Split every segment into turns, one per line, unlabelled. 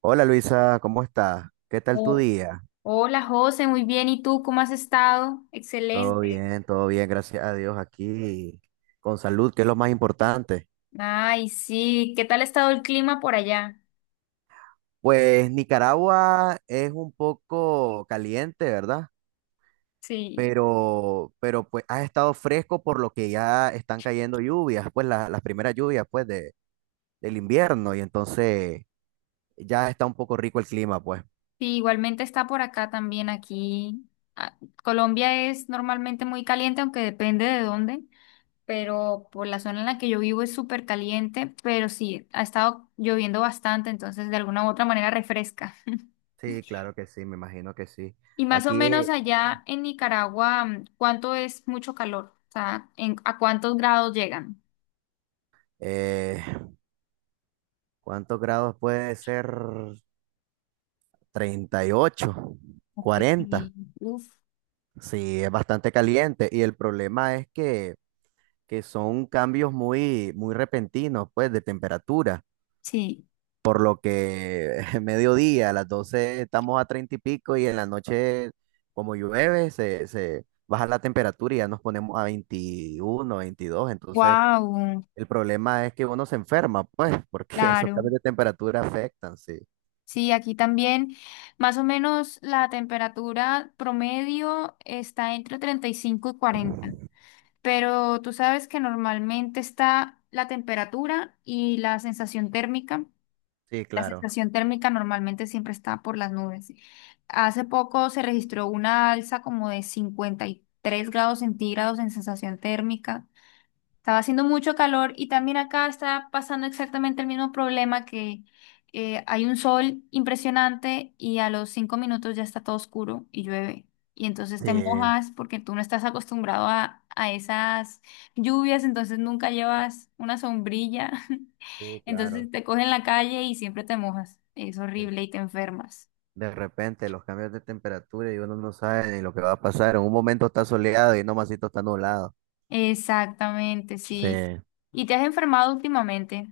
Hola Luisa, ¿cómo estás? ¿Qué tal tu
Oh,
día?
hola José, muy bien. ¿Y tú cómo has estado? Excelente.
Todo bien, gracias a Dios aquí, con salud, que es lo más importante.
Ay, sí. ¿Qué tal ha estado el clima por allá?
Pues Nicaragua es un poco caliente, ¿verdad?
Sí.
Pero pues ha estado fresco por lo que ya están cayendo lluvias, pues las primeras lluvias pues de, del invierno y entonces ya está un poco rico el clima, pues.
Sí, igualmente está por acá también aquí. Ah, Colombia es normalmente muy caliente, aunque depende de dónde, pero por la zona en la que yo vivo es súper caliente, pero sí, ha estado lloviendo bastante, entonces de alguna u otra manera refresca.
Sí, claro que sí, me imagino que sí.
Y más o
Aquí,
menos allá en Nicaragua, ¿cuánto es mucho calor? O sea, ¿a cuántos grados llegan?
eh, ¿cuántos grados puede ser? 38,
Ok,
40.
uf,
Sí, es bastante caliente. Y el problema es que son cambios muy, muy repentinos, pues, de temperatura.
sí,
Por lo que mediodía, a las 12 estamos a 30 y pico y en la noche, como llueve, se baja la temperatura y ya nos ponemos a 21, 22. Entonces,
wow,
el problema es que uno se enferma, pues, porque esos
claro.
cambios de temperatura afectan, sí.
Sí, aquí también más o menos la temperatura promedio está entre 35 y 40, pero tú sabes que normalmente está la temperatura y la sensación térmica.
Sí,
La
claro.
sensación térmica normalmente siempre está por las nubes. Hace poco se registró una alza como de 53 grados centígrados en sensación térmica. Estaba haciendo mucho calor y también acá está pasando exactamente el mismo problema que hay un sol impresionante y a los 5 minutos ya está todo oscuro y llueve. Y entonces te
Sí,
mojas porque tú no estás acostumbrado a esas lluvias, entonces nunca llevas una sombrilla.
sí, claro.
Entonces te cogen en la calle y siempre te mojas. Es horrible y te enfermas.
De repente los cambios de temperatura y uno no sabe ni lo que va a pasar. En un momento está soleado y no masito está nublado.
Exactamente,
Sí.
sí. ¿Y te has enfermado últimamente?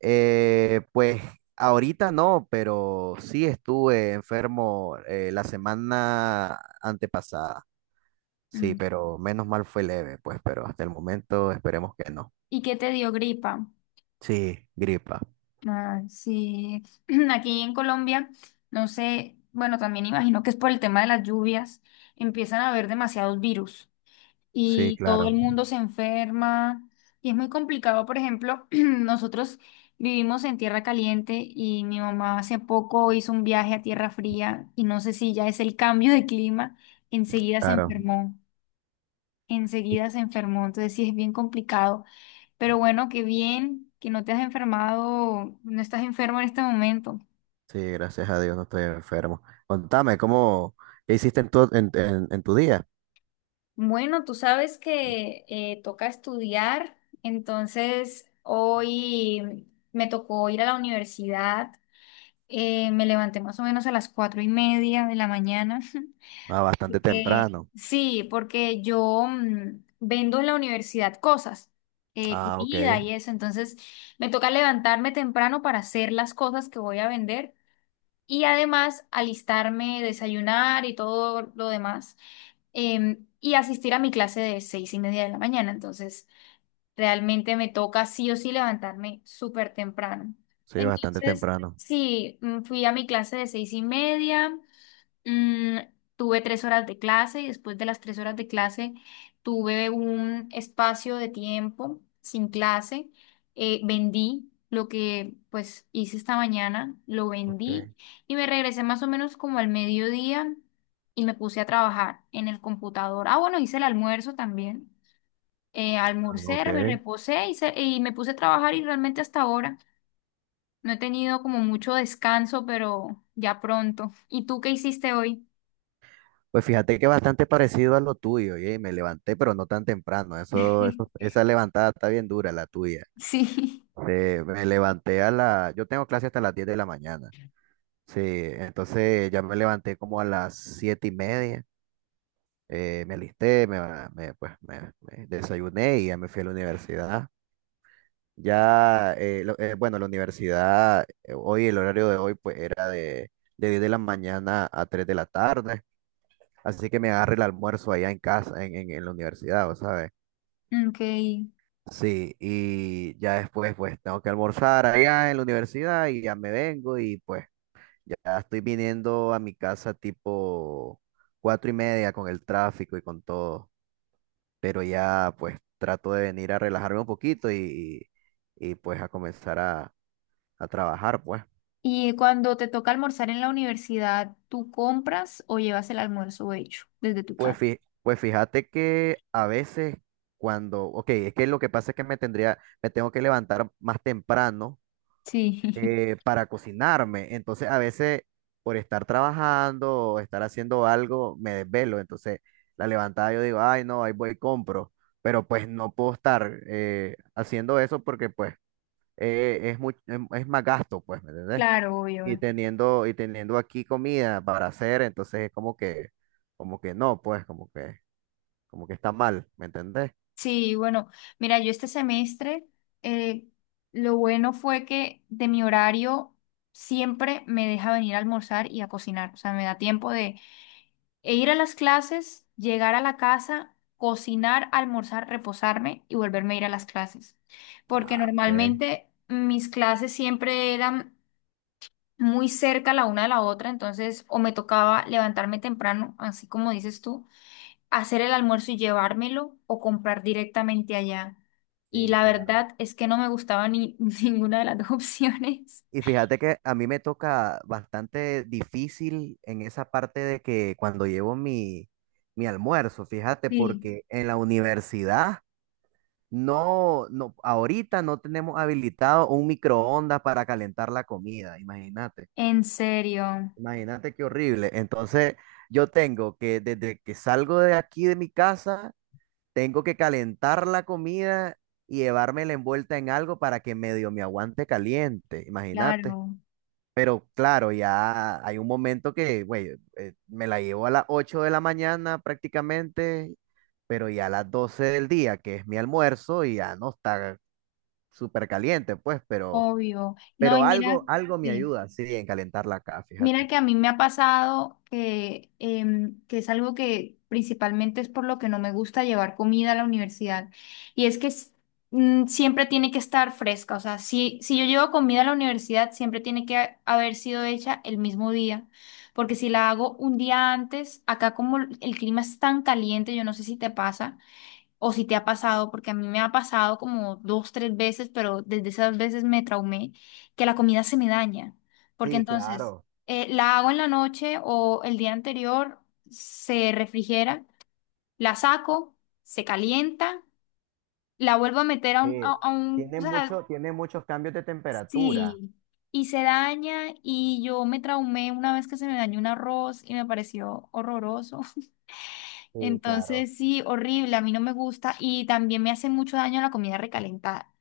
Pues ahorita no, pero sí estuve enfermo la semana antepasada. Sí,
Mm.
pero menos mal fue leve, pues, pero hasta el momento esperemos que no.
¿Y qué te dio gripa?
Sí, gripa.
Ah, sí, aquí en Colombia, no sé, bueno, también imagino que es por el tema de las lluvias, empiezan a haber demasiados virus
Sí,
y todo el
claro,
mundo se enferma y es muy complicado. Por ejemplo, nosotros vivimos en tierra caliente y mi mamá hace poco hizo un viaje a tierra fría y no sé si ya es el cambio de clima, enseguida se
claro.
enfermó, enseguida se enfermó, entonces sí es bien complicado. Pero bueno, qué bien que no te has enfermado, no estás enfermo en este momento.
Sí, gracias a Dios no estoy enfermo. Contame, ¿cómo, qué hiciste en tu día?
Bueno, tú sabes que toca estudiar, entonces hoy me tocó ir a la universidad, me levanté más o menos a las 4:30 de la mañana.
Ah, bastante
Porque,
temprano.
sí, porque yo vendo en la universidad cosas,
Ah,
comida
ok.
y eso, entonces me toca levantarme temprano para hacer las cosas que voy a vender y además alistarme, desayunar y todo lo demás, y asistir a mi clase de 6:30 de la mañana, entonces realmente me toca sí o sí levantarme súper temprano.
Sí, bastante
Entonces,
temprano.
sí, fui a mi clase de 6:30. Mm, Tuve 3 horas de clase y después de las 3 horas de clase tuve un espacio de tiempo sin clase. Vendí lo que pues hice esta mañana, lo vendí
Ok.
y me regresé más o menos como al mediodía y me puse a trabajar en el computador. Ah, bueno, hice el almuerzo también.
Ah,
Almorcé,
ok.
me reposé y me puse a trabajar y realmente hasta ahora no he tenido como mucho descanso, pero ya pronto. ¿Y tú qué hiciste hoy?
Pues fíjate que bastante parecido a lo tuyo, y me levanté, pero no tan temprano. Eso, esa levantada está bien dura, la tuya.
Sí,
Me levanté, yo tengo clase hasta las 10 de la mañana. Sí, entonces ya me levanté como a las 7:30. Me alisté, me, ba- me, pues, me desayuné y ya me fui a la universidad. Ya, bueno, la universidad, hoy, el horario de hoy, pues era de 10 de la mañana a 3 de la tarde, así que me agarré el almuerzo allá en casa, en la universidad, ¿vos sabes?
ok.
Sí, y ya después, pues tengo que almorzar allá en la universidad y ya me vengo y pues ya estoy viniendo a mi casa tipo 4:30 con el tráfico y con todo, pero ya pues trato de venir a relajarme un poquito y, pues a comenzar a trabajar, pues.
Y cuando te toca almorzar en la universidad, ¿tú compras o llevas el almuerzo hecho desde tu
Pues,
casa?
fí pues fíjate que a veces cuando, ok, es que lo que pasa es que me tengo que levantar más temprano
Sí,
para cocinarme. Entonces a veces por estar trabajando o estar haciendo algo me desvelo. Entonces la levantada yo digo, ay no, ahí voy y compro. Pero pues no puedo estar haciendo eso porque pues es más gasto, pues, ¿me entendés?
claro, obvio.
Y teniendo aquí comida para hacer, entonces es como que no, pues como que está mal, ¿me entendés?
Sí, bueno, mira, yo este semestre, eh, lo bueno fue que de mi horario siempre me deja venir a almorzar y a cocinar. O sea, me da tiempo de. E ir a las clases, llegar a la casa, cocinar, almorzar, reposarme y volverme a ir a las clases. Porque
Ah, ok.
normalmente mis clases siempre eran muy cerca la una de la otra, entonces o me tocaba levantarme temprano, así como dices tú, hacer el almuerzo y llevármelo o comprar directamente allá. Y
Sí,
la
claro.
verdad es que no me gustaba ni ninguna de las dos opciones.
Y fíjate que a mí me toca bastante difícil en esa parte de que cuando llevo mi almuerzo, fíjate,
Sí,
porque en la universidad no, no, ahorita no tenemos habilitado un microondas para calentar la comida, imagínate,
en serio,
imagínate qué horrible. Entonces yo tengo que desde que salgo de aquí de mi casa tengo que calentar la comida y llevármela envuelta en algo para que medio me aguante caliente, imagínate.
claro,
Pero claro, ya hay un momento que, güey, me la llevo a las 8 de la mañana prácticamente, pero ya a las 12 del día, que es mi almuerzo, y ya no está súper caliente, pues,
obvio. No, y
pero
mira,
algo, algo me
sí.
ayuda, sí, en calentarla acá,
Mira
fíjate.
que a mí me ha pasado que es algo que principalmente es por lo que no me gusta llevar comida a la universidad. Y es que siempre tiene que estar fresca. O sea, si yo llevo comida a la universidad, siempre tiene que haber sido hecha el mismo día. Porque si la hago un día antes, acá como el clima es tan caliente, yo no sé si te pasa o si te ha pasado, porque a mí me ha pasado como dos, tres veces, pero desde esas veces me traumé, que la comida se me daña, porque
Sí,
entonces
claro,
la hago en la noche o el día anterior, se refrigera, la saco, se calienta, la vuelvo a meter a un,
sí.
a, a un, o
Tiene
sea,
mucho, tiene muchos cambios de temperatura.
sí, y se daña, y yo me traumé una vez que se me dañó un arroz y me pareció horroroso.
Sí, claro.
Entonces, sí, horrible, a mí no me gusta y también me hace mucho daño la comida recalentada.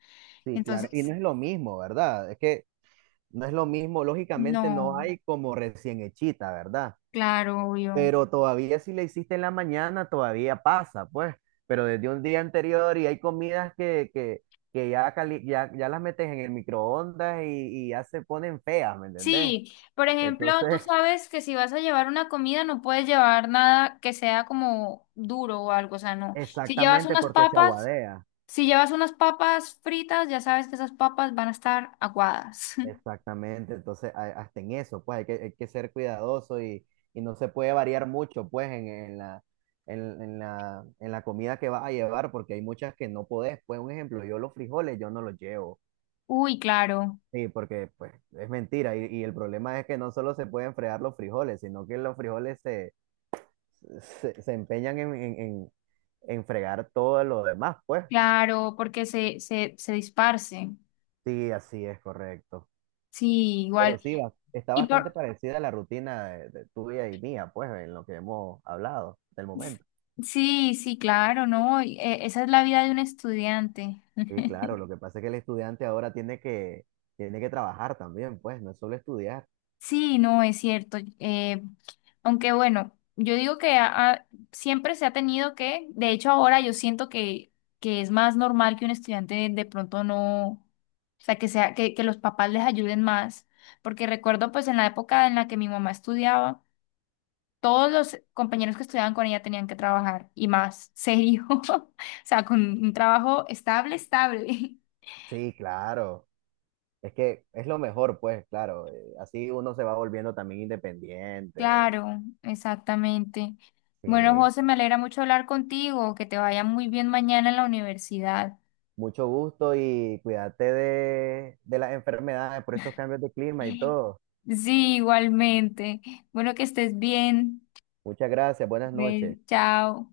Sí, claro. Y
Entonces,
no es lo mismo, ¿verdad? Es que no es lo mismo, lógicamente
no,
no hay como recién hechita, ¿verdad?
claro, obvio.
Pero todavía si la hiciste en la mañana, todavía pasa, pues. Pero desde un día anterior y hay comidas que ya las metes en el microondas y ya se ponen feas, ¿me entendés?
Sí, por ejemplo, tú
Entonces,
sabes que si vas a llevar una comida no puedes llevar nada que sea como duro o algo, o sea, no. Si llevas
exactamente
unas
porque se
papas,
aguadea.
si llevas unas papas fritas, ya sabes que esas papas van a estar aguadas.
Exactamente, entonces hasta en eso, pues hay que ser cuidadoso y no se puede variar mucho, pues en la comida que vas a llevar, porque hay muchas que no podés. Pues un ejemplo, yo los frijoles yo no los llevo,
Uy, claro,
sí, porque pues es mentira y el problema es que no solo se pueden fregar los frijoles, sino que los frijoles se empeñan en fregar todo lo demás, pues.
claro, porque se disparcen.
Sí, así es correcto.
Sí,
Pero
igual.
sí, está
Y
bastante
por...
parecida a la rutina de tuya y mía, pues, en lo que hemos hablado del momento.
Sí, sí, claro, ¿no? Y, esa es la vida de un estudiante.
Sí, claro, lo que pasa es que el estudiante ahora tiene que trabajar también, pues, no es solo estudiar.
Sí, no, es cierto. Aunque bueno, yo digo que siempre se ha tenido que, de hecho ahora yo siento que es más normal que un estudiante de pronto no, o sea, que sea, que los papás les ayuden más, porque recuerdo pues en la época en la que mi mamá estudiaba, todos los compañeros que estudiaban con ella tenían que trabajar y más serio, o sea, con un trabajo estable, estable.
Sí, claro. Es que es lo mejor, pues, claro. Así uno se va volviendo también independiente.
Claro, exactamente. Bueno,
Sí.
José, me alegra mucho hablar contigo, que te vaya muy bien mañana en la universidad.
Mucho gusto y cuídate de las enfermedades por estos cambios de clima y
Sí,
todo.
igualmente. Bueno, que estés bien.
Muchas gracias, buenas noches.
Ven, chao.